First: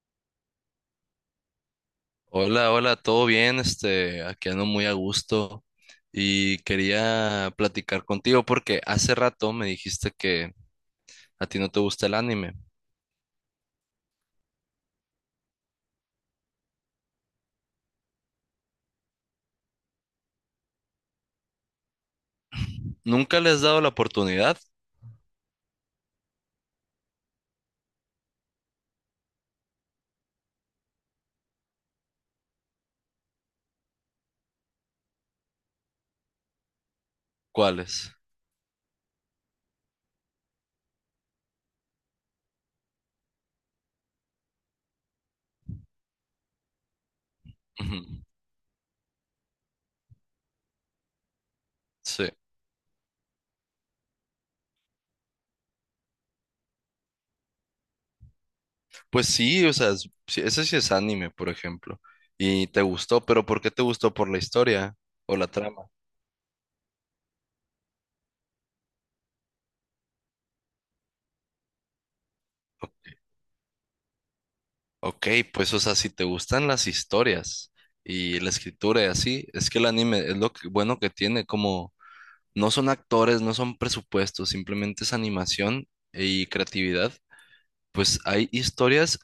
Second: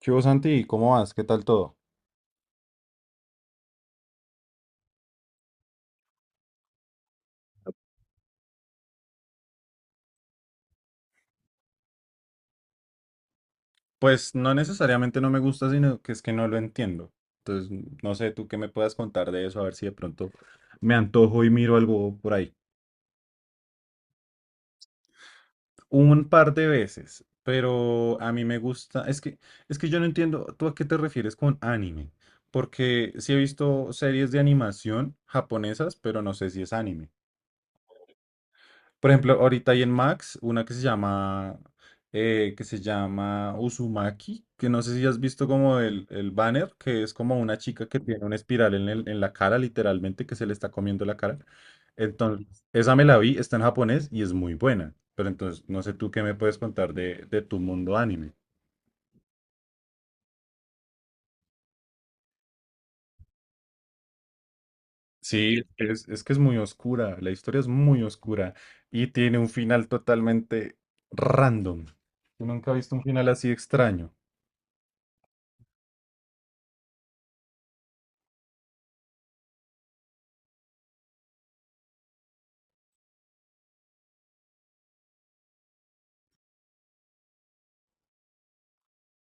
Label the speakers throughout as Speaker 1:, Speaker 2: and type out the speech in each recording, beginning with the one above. Speaker 1: ¿Qué hubo, Santi? ¿Cómo vas? ¿Qué tal todo?
Speaker 2: Hola, hola, todo bien, aquí ando muy a gusto y quería platicar contigo porque hace rato me dijiste que a ti no te gusta el anime.
Speaker 1: Pues no necesariamente no me gusta, sino que es que no lo entiendo. Entonces, no sé, tú qué me puedas contar de eso, a ver si de pronto me antojo y miro algo por ahí.
Speaker 2: ¿Nunca le has dado la oportunidad?
Speaker 1: Un par de veces, pero a mí me gusta, es que yo no entiendo, ¿tú a qué te refieres con anime? Porque sí he visto series de animación japonesas, pero no sé si es anime.
Speaker 2: ¿Cuáles?
Speaker 1: Por ejemplo, ahorita hay en Max una que se llama Uzumaki, que no sé si has visto como el banner, que es como una chica
Speaker 2: Ujú.
Speaker 1: que tiene una espiral en en la cara, literalmente, que se le está comiendo la cara.
Speaker 2: Sí.
Speaker 1: Entonces, esa me la vi, está en japonés y es muy buena. Pero entonces, no sé tú qué me puedes contar de tu mundo anime.
Speaker 2: Pues sí, o sea, sí, ese sí es anime, por ejemplo. Y te gustó, pero ¿por qué te gustó? ¿Por la historia o la
Speaker 1: Sí,
Speaker 2: trama?
Speaker 1: es que es muy oscura, la historia es muy oscura y tiene un final totalmente random. Yo nunca he visto un
Speaker 2: Ok,
Speaker 1: final así extraño.
Speaker 2: ok, pues o sea, si te gustan las historias y la escritura y así, es que el anime es bueno, que tiene como no son actores, no son presupuestos, simplemente es animación y creatividad. Pues hay historias,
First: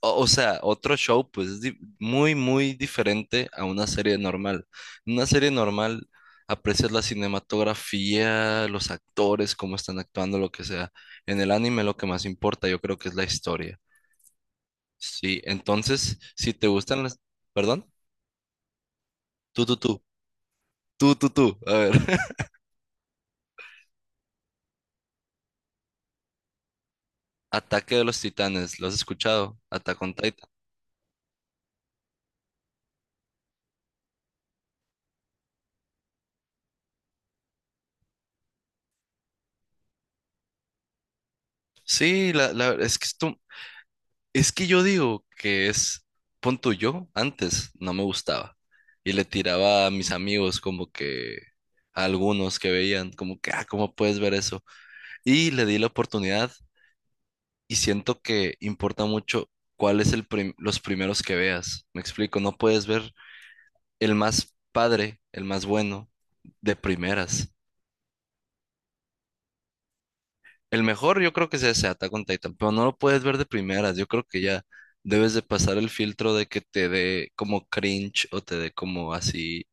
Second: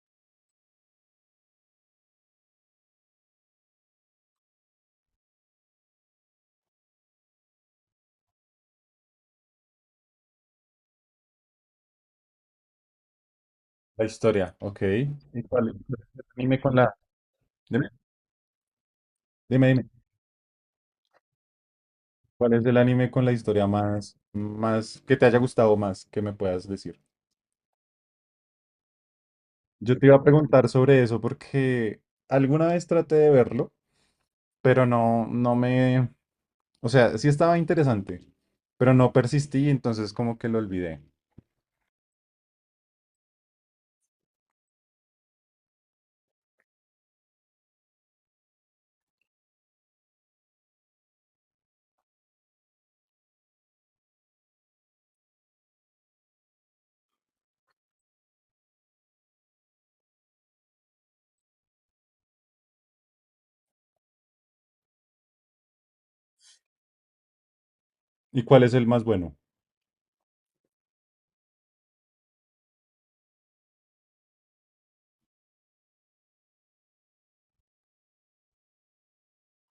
Speaker 2: o sea, otro show, pues es muy, muy diferente a una serie normal. En una serie normal aprecias la cinematografía, los actores, cómo están actuando, lo que sea. En el anime lo que más importa, yo creo que es la historia.
Speaker 1: La historia, ok.
Speaker 2: Sí,
Speaker 1: ¿Y cuál es
Speaker 2: entonces,
Speaker 1: el
Speaker 2: si
Speaker 1: anime
Speaker 2: te
Speaker 1: con la...
Speaker 2: gustan las... Perdón,
Speaker 1: Dime,
Speaker 2: tú,
Speaker 1: dime,
Speaker 2: tú,
Speaker 1: dime.
Speaker 2: tú, tú, tú, tú. A ver,
Speaker 1: ¿Cuál es el anime con la historia más, más, que te haya gustado más, que me puedas decir?
Speaker 2: Ataque de los Titanes, ¿lo has escuchado?
Speaker 1: Yo
Speaker 2: Attack
Speaker 1: te
Speaker 2: on
Speaker 1: iba a
Speaker 2: Titan.
Speaker 1: preguntar sobre eso porque alguna vez traté de verlo, pero no, no me, o sea, sí estaba interesante, pero no persistí, entonces como que lo olvidé.
Speaker 2: Sí, es que esto, es que yo digo que es, pon tú, yo antes no me gustaba y le tiraba a mis amigos como que a algunos que veían como que, ah, ¿cómo puedes ver eso? Y le di la oportunidad y siento que importa mucho cuál es los primeros que veas. Me explico, no puedes ver el más padre, el más bueno de primeras.
Speaker 1: ¿Y cuál es el más bueno?
Speaker 2: El mejor yo creo que es ese Attack on Titan, pero no lo puedes ver de primeras. Yo creo que ya debes de pasar el filtro de que te dé como cringe o te dé como así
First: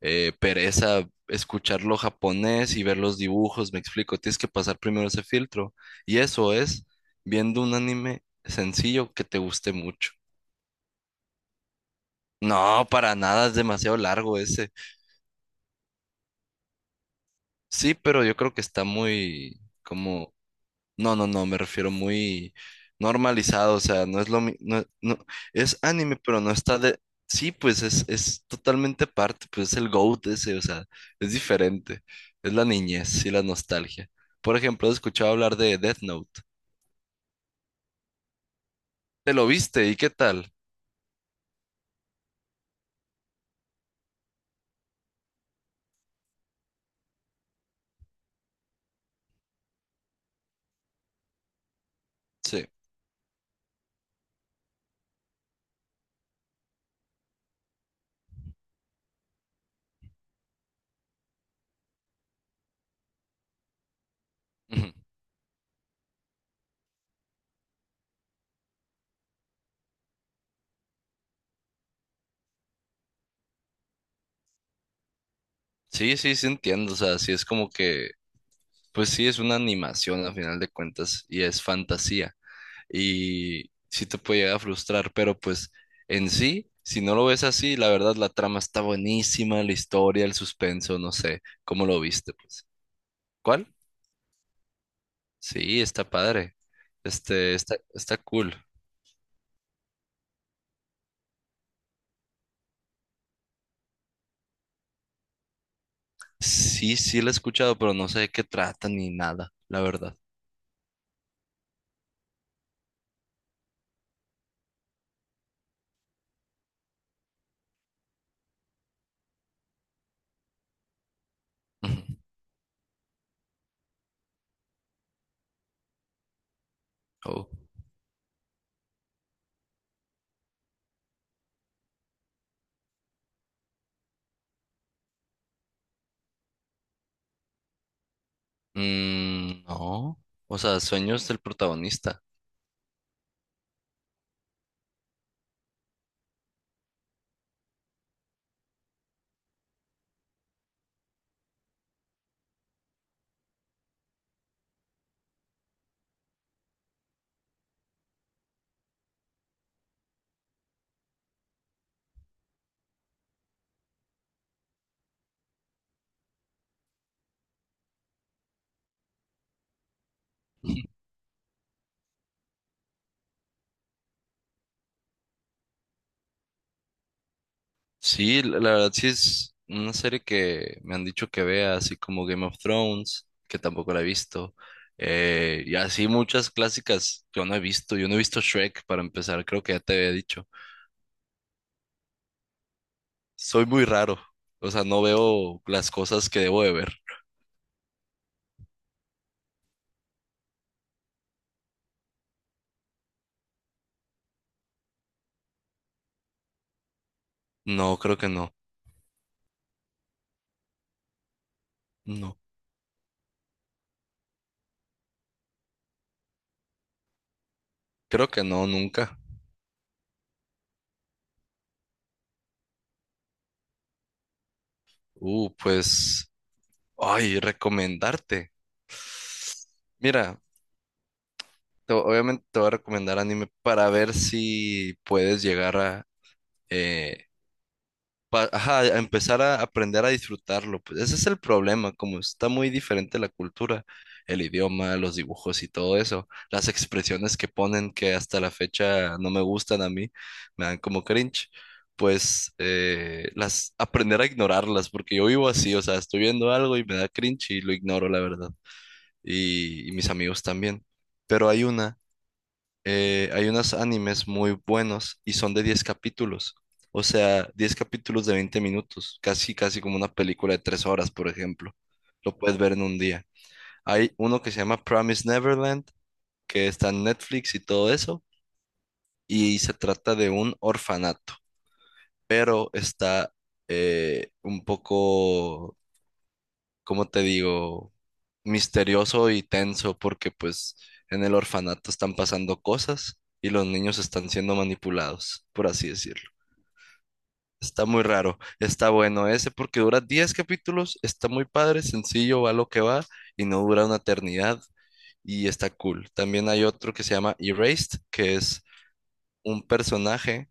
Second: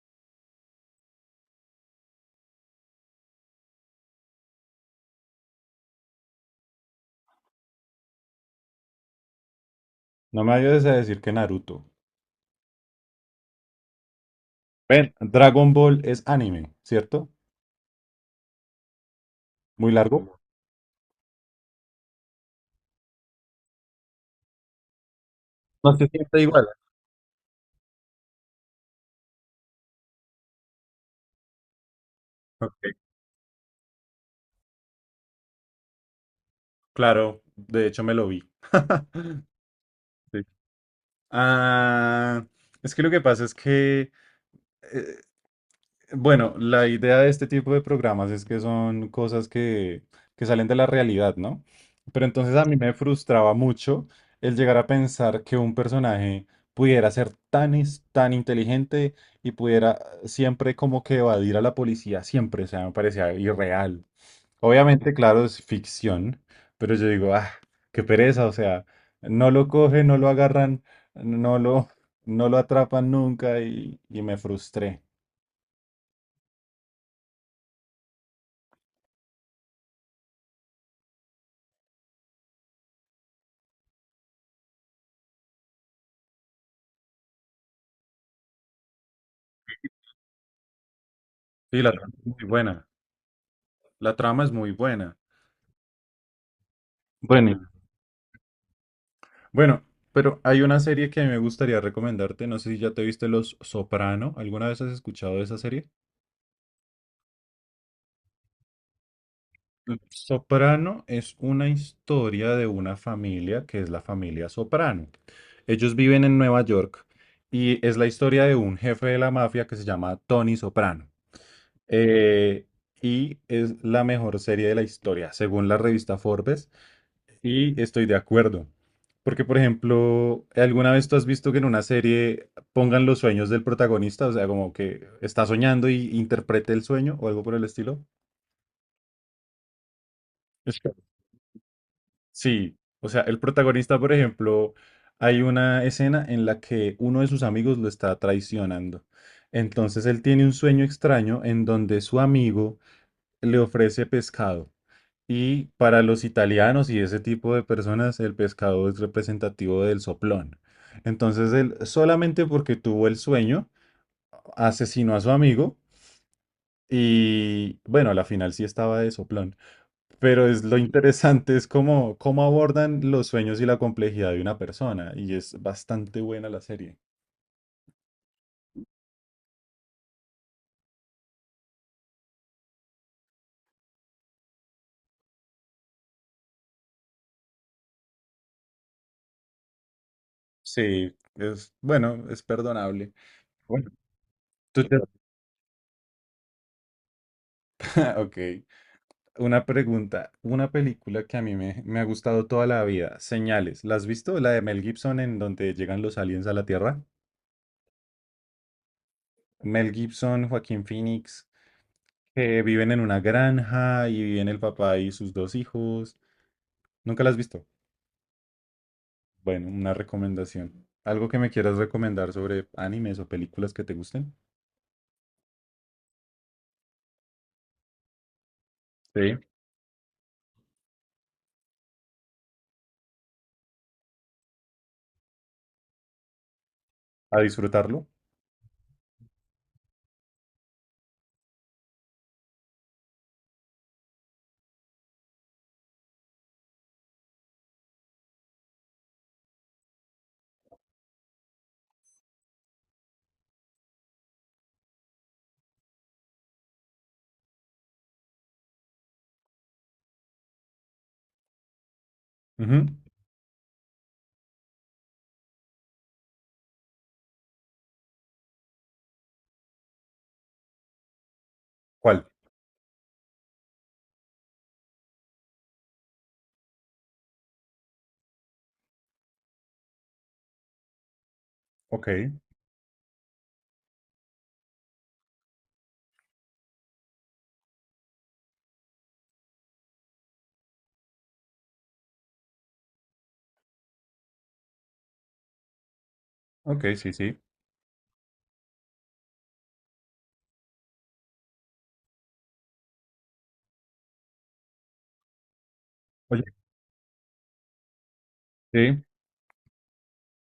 Speaker 2: pereza escucharlo japonés y ver los dibujos, me explico. Tienes que pasar primero ese filtro. Y eso es viendo un anime sencillo que te guste mucho.
Speaker 1: No me vayas a decir que Naruto.
Speaker 2: No, para nada, es demasiado largo ese.
Speaker 1: Ven, Dragon Ball es anime, ¿cierto?
Speaker 2: Sí, pero yo creo que está muy
Speaker 1: Muy
Speaker 2: como...
Speaker 1: largo.
Speaker 2: No, no, no, me refiero muy normalizado, o sea, no es no, no, es
Speaker 1: No se
Speaker 2: anime,
Speaker 1: siente
Speaker 2: pero no
Speaker 1: igual.
Speaker 2: está de... Sí, pues es totalmente aparte, pues es el GOAT ese, o sea, es diferente, es la
Speaker 1: Ok,
Speaker 2: niñez y la nostalgia. Por ejemplo, he escuchado hablar de Death Note.
Speaker 1: claro, de hecho me lo vi.
Speaker 2: ¿Te lo viste y qué
Speaker 1: Sí.
Speaker 2: tal?
Speaker 1: Ah, es que lo que pasa es que, eh, bueno, la idea de este tipo de programas es que son cosas que salen de la realidad, ¿no? Pero entonces a
Speaker 2: Sí.
Speaker 1: mí me frustraba mucho el llegar a pensar que un personaje pudiera ser tan, tan inteligente y pudiera siempre como que evadir a la policía, siempre, o sea, me parecía irreal.
Speaker 2: Ujú.
Speaker 1: Obviamente, claro, es ficción, pero yo digo, ah, qué pereza, o sea, no lo cogen, no lo agarran, no lo, no lo atrapan nunca y me frustré.
Speaker 2: Sí, sí, sí entiendo, o sea, sí es como que, pues sí, es una animación a final de cuentas y es fantasía, y sí te puede llegar a frustrar, pero pues en sí, si no lo ves así, la verdad la trama está buenísima, la historia, el suspenso, no sé,
Speaker 1: Sí,
Speaker 2: ¿cómo
Speaker 1: la
Speaker 2: lo
Speaker 1: trama es
Speaker 2: viste,
Speaker 1: muy
Speaker 2: pues?
Speaker 1: buena.
Speaker 2: ¿Cuál?
Speaker 1: La trama es muy buena.
Speaker 2: Sí, está padre.
Speaker 1: Bueno,
Speaker 2: Este,
Speaker 1: y-
Speaker 2: está, está cool.
Speaker 1: Bueno, pero hay una serie que a mí me gustaría recomendarte, no sé si ya te viste Los Soprano, ¿alguna vez has escuchado de esa serie?
Speaker 2: Sí, sí la he escuchado, pero no sé de qué trata ni nada, la
Speaker 1: Mm,
Speaker 2: verdad.
Speaker 1: Soprano es una historia de una familia que es la familia Soprano. Ellos viven en Nueva York y es la historia de un jefe de la mafia que se llama Tony Soprano.
Speaker 2: Ujú.
Speaker 1: Eh, y es la mejor serie de la historia, según la revista Forbes.
Speaker 2: Oh.
Speaker 1: Y estoy de acuerdo. Porque, por ejemplo, ¿alguna vez tú has visto que en una serie pongan los sueños del protagonista? O sea, como que está soñando y interprete el sueño o algo por el estilo.
Speaker 2: Mm, no, o sea, sueños del protagonista.
Speaker 1: Sí, o sea, el protagonista, por ejemplo, hay una escena en la que uno de sus amigos lo está traicionando. Entonces él tiene un sueño extraño en donde su amigo le ofrece pescado. Y para los italianos y ese tipo de personas, el pescado es representativo del soplón. Entonces él, solamente porque tuvo el sueño, asesinó a su amigo y bueno, a la final sí estaba de soplón. Pero es lo interesante es cómo, cómo abordan los sueños y la complejidad de una persona. Y es bastante buena la serie.
Speaker 2: Sí, la verdad sí es una serie que me han dicho que vea, así como Game of Thrones, que tampoco la he visto, y así muchas clásicas que yo no he visto. Yo no he visto Shrek para empezar, creo que ya te había dicho.
Speaker 1: Sí, es bueno, es perdonable.
Speaker 2: Soy muy
Speaker 1: Bueno,
Speaker 2: raro, o
Speaker 1: tú
Speaker 2: sea,
Speaker 1: te-
Speaker 2: no veo las cosas que debo de ver.
Speaker 1: Ok, una pregunta. Una película que a mí me, me ha gustado toda la vida, Señales. ¿La has visto? La de Mel Gibson en donde llegan los aliens a la Tierra.
Speaker 2: No, creo que no,
Speaker 1: Mel Gibson, Joaquín Phoenix,
Speaker 2: no,
Speaker 1: que viven en una granja y viven el papá y sus dos hijos. ¿Nunca la has visto?
Speaker 2: creo que no, nunca.
Speaker 1: Bueno, una recomendación. ¿Algo que me quieras recomendar sobre animes o películas que te gusten?
Speaker 2: Pues, ay, recomendarte.
Speaker 1: Sí.
Speaker 2: Mira, obviamente te voy a recomendar anime para ver si puedes llegar a... eh,
Speaker 1: ¿A disfrutarlo?
Speaker 2: ajá, a empezar a aprender a disfrutarlo, pues ese es el problema, como está muy diferente la cultura, el idioma, los dibujos y todo eso, las expresiones que ponen que hasta la fecha no me gustan a mí, me dan como cringe, pues las aprender a ignorarlas, porque yo vivo así, o sea, estoy viendo algo y me da cringe y lo ignoro, la verdad, y mis amigos también, pero hay una
Speaker 1: Ujú.
Speaker 2: hay unos animes muy buenos y son de 10 capítulos. O sea, 10 capítulos de 20 minutos, casi, casi como una película de 3 horas, por ejemplo.
Speaker 1: ¿Cuál?
Speaker 2: Lo puedes ver en un día. Hay uno que se llama Promise Neverland, que está en Netflix y todo eso, y se trata de un orfanato,
Speaker 1: Ok,
Speaker 2: pero está un poco, como te digo, misterioso y tenso porque pues en el orfanato están pasando cosas y los niños están siendo manipulados, por así decirlo.
Speaker 1: ok, sí, sí.
Speaker 2: Está muy raro, está bueno ese porque dura 10 capítulos, está muy padre, sencillo, va lo que va y no dura una eternidad y está cool.
Speaker 1: Oye,
Speaker 2: También hay otro que se llama Erased, que es
Speaker 1: sí.
Speaker 2: un personaje,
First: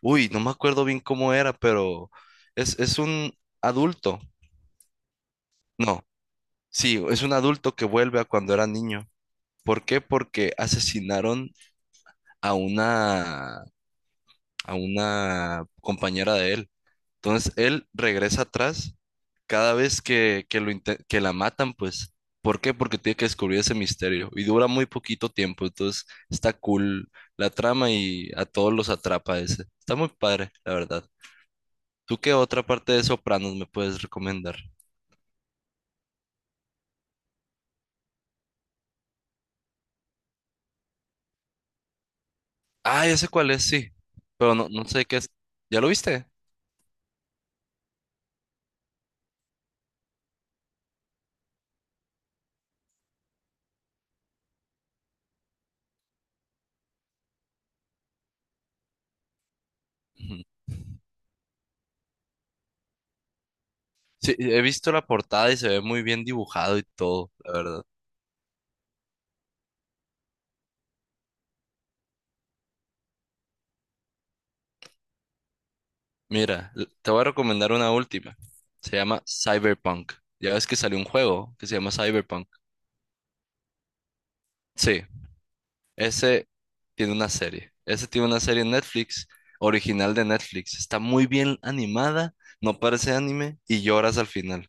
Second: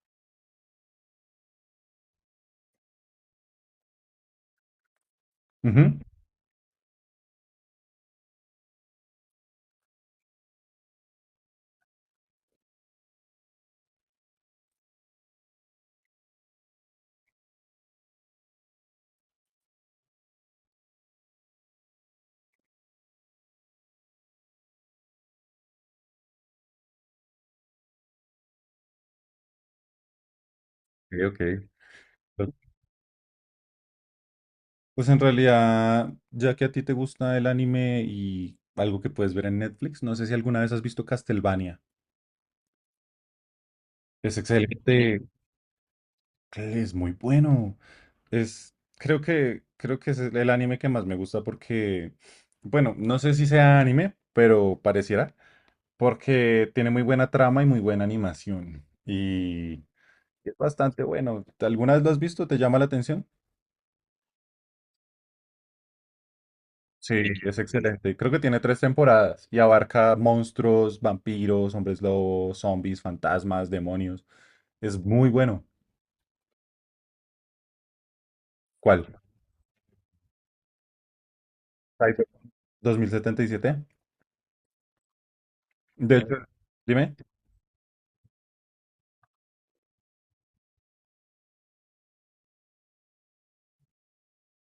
Speaker 2: uy, no me acuerdo bien cómo era, pero es un adulto,
Speaker 1: Ujú.
Speaker 2: no, sí, es un adulto que vuelve a cuando era niño. ¿Por qué? Porque asesinaron a una, a una compañera de él. Entonces él regresa atrás cada vez que, que la matan, pues. ¿Por qué? Porque tiene que descubrir ese misterio y dura muy poquito tiempo. Entonces está cool la trama y a todos los atrapa ese. Está muy padre, la verdad.
Speaker 1: Ok, ok.
Speaker 2: ¿Tú qué
Speaker 1: Pues
Speaker 2: otra parte de Sopranos me puedes recomendar?
Speaker 1: pues en realidad, ya que a ti te gusta el anime y algo que puedes ver en Netflix, no sé si alguna vez has visto Castlevania.
Speaker 2: Ah, ya sé cuál es, sí.
Speaker 1: Es
Speaker 2: Pero no, no sé qué
Speaker 1: excelente,
Speaker 2: es. ¿Ya lo viste?
Speaker 1: es muy bueno. Es, creo que es el anime que más me gusta porque, bueno, no sé si sea anime, pero pareciera. Porque tiene muy buena trama y muy buena animación. Y es bastante bueno. ¿Alguna vez lo has visto? ¿Te llama la atención?
Speaker 2: Sí, he visto la portada y se ve muy bien dibujado y
Speaker 1: Sí,
Speaker 2: todo, la
Speaker 1: es
Speaker 2: verdad.
Speaker 1: excelente. Creo que tiene 3 temporadas y abarca monstruos, vampiros, hombres lobos, zombies, fantasmas, demonios. Es muy bueno.
Speaker 2: Mira, te voy a recomendar una última. Se
Speaker 1: ¿Cuál?
Speaker 2: llama Cyberpunk. Ya ves que salió un juego que se llama
Speaker 1: Cyber
Speaker 2: Cyberpunk.
Speaker 1: 2077.
Speaker 2: Sí,
Speaker 1: De hecho,
Speaker 2: ese tiene
Speaker 1: dime.
Speaker 2: una serie. Ese tiene una serie en Netflix, original de Netflix. Está muy bien animada, no parece anime y lloras al final.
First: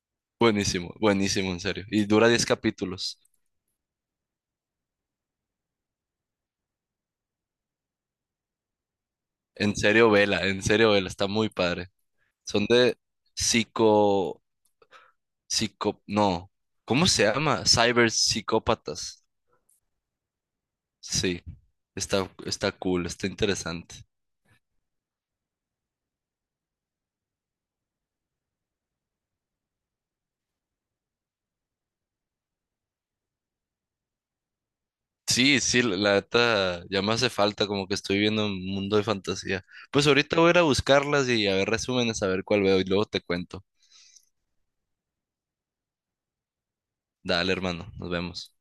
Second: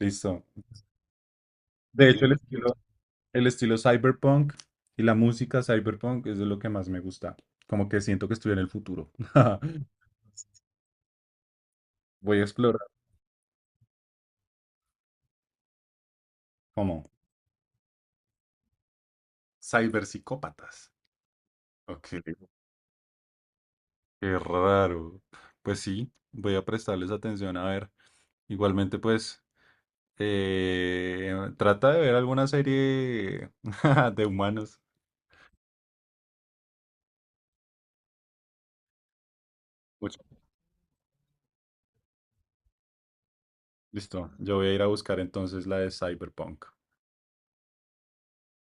Speaker 1: Listo.
Speaker 2: Buenísimo, buenísimo, en serio. Y
Speaker 1: De hecho,
Speaker 2: dura 10 capítulos.
Speaker 1: el estilo cyberpunk y la música cyberpunk es de lo que más me gusta. Como que siento que estoy en el futuro.
Speaker 2: En serio, vela, en serio, vela. Está muy padre.
Speaker 1: Voy a
Speaker 2: Son
Speaker 1: explorar
Speaker 2: de psico... No.
Speaker 1: cómo.
Speaker 2: ¿Cómo se llama? Cyber psicópatas.
Speaker 1: Cyberpsicópatas.
Speaker 2: Sí.
Speaker 1: Ok,
Speaker 2: Está, está cool, está interesante.
Speaker 1: qué raro. Pues sí, voy a prestarles atención a ver. Igualmente, pues, trata de ver alguna serie de humanos.
Speaker 2: Sí, sí, la neta ya me hace falta, como que estoy viviendo un mundo de fantasía. Pues
Speaker 1: Mucho.
Speaker 2: ahorita voy a ir a buscarlas y a ver resúmenes, a ver cuál veo y luego te cuento.
Speaker 1: Listo, yo voy a ir a buscar entonces la de Cyberpunk.
Speaker 2: Dale, hermano, nos vemos.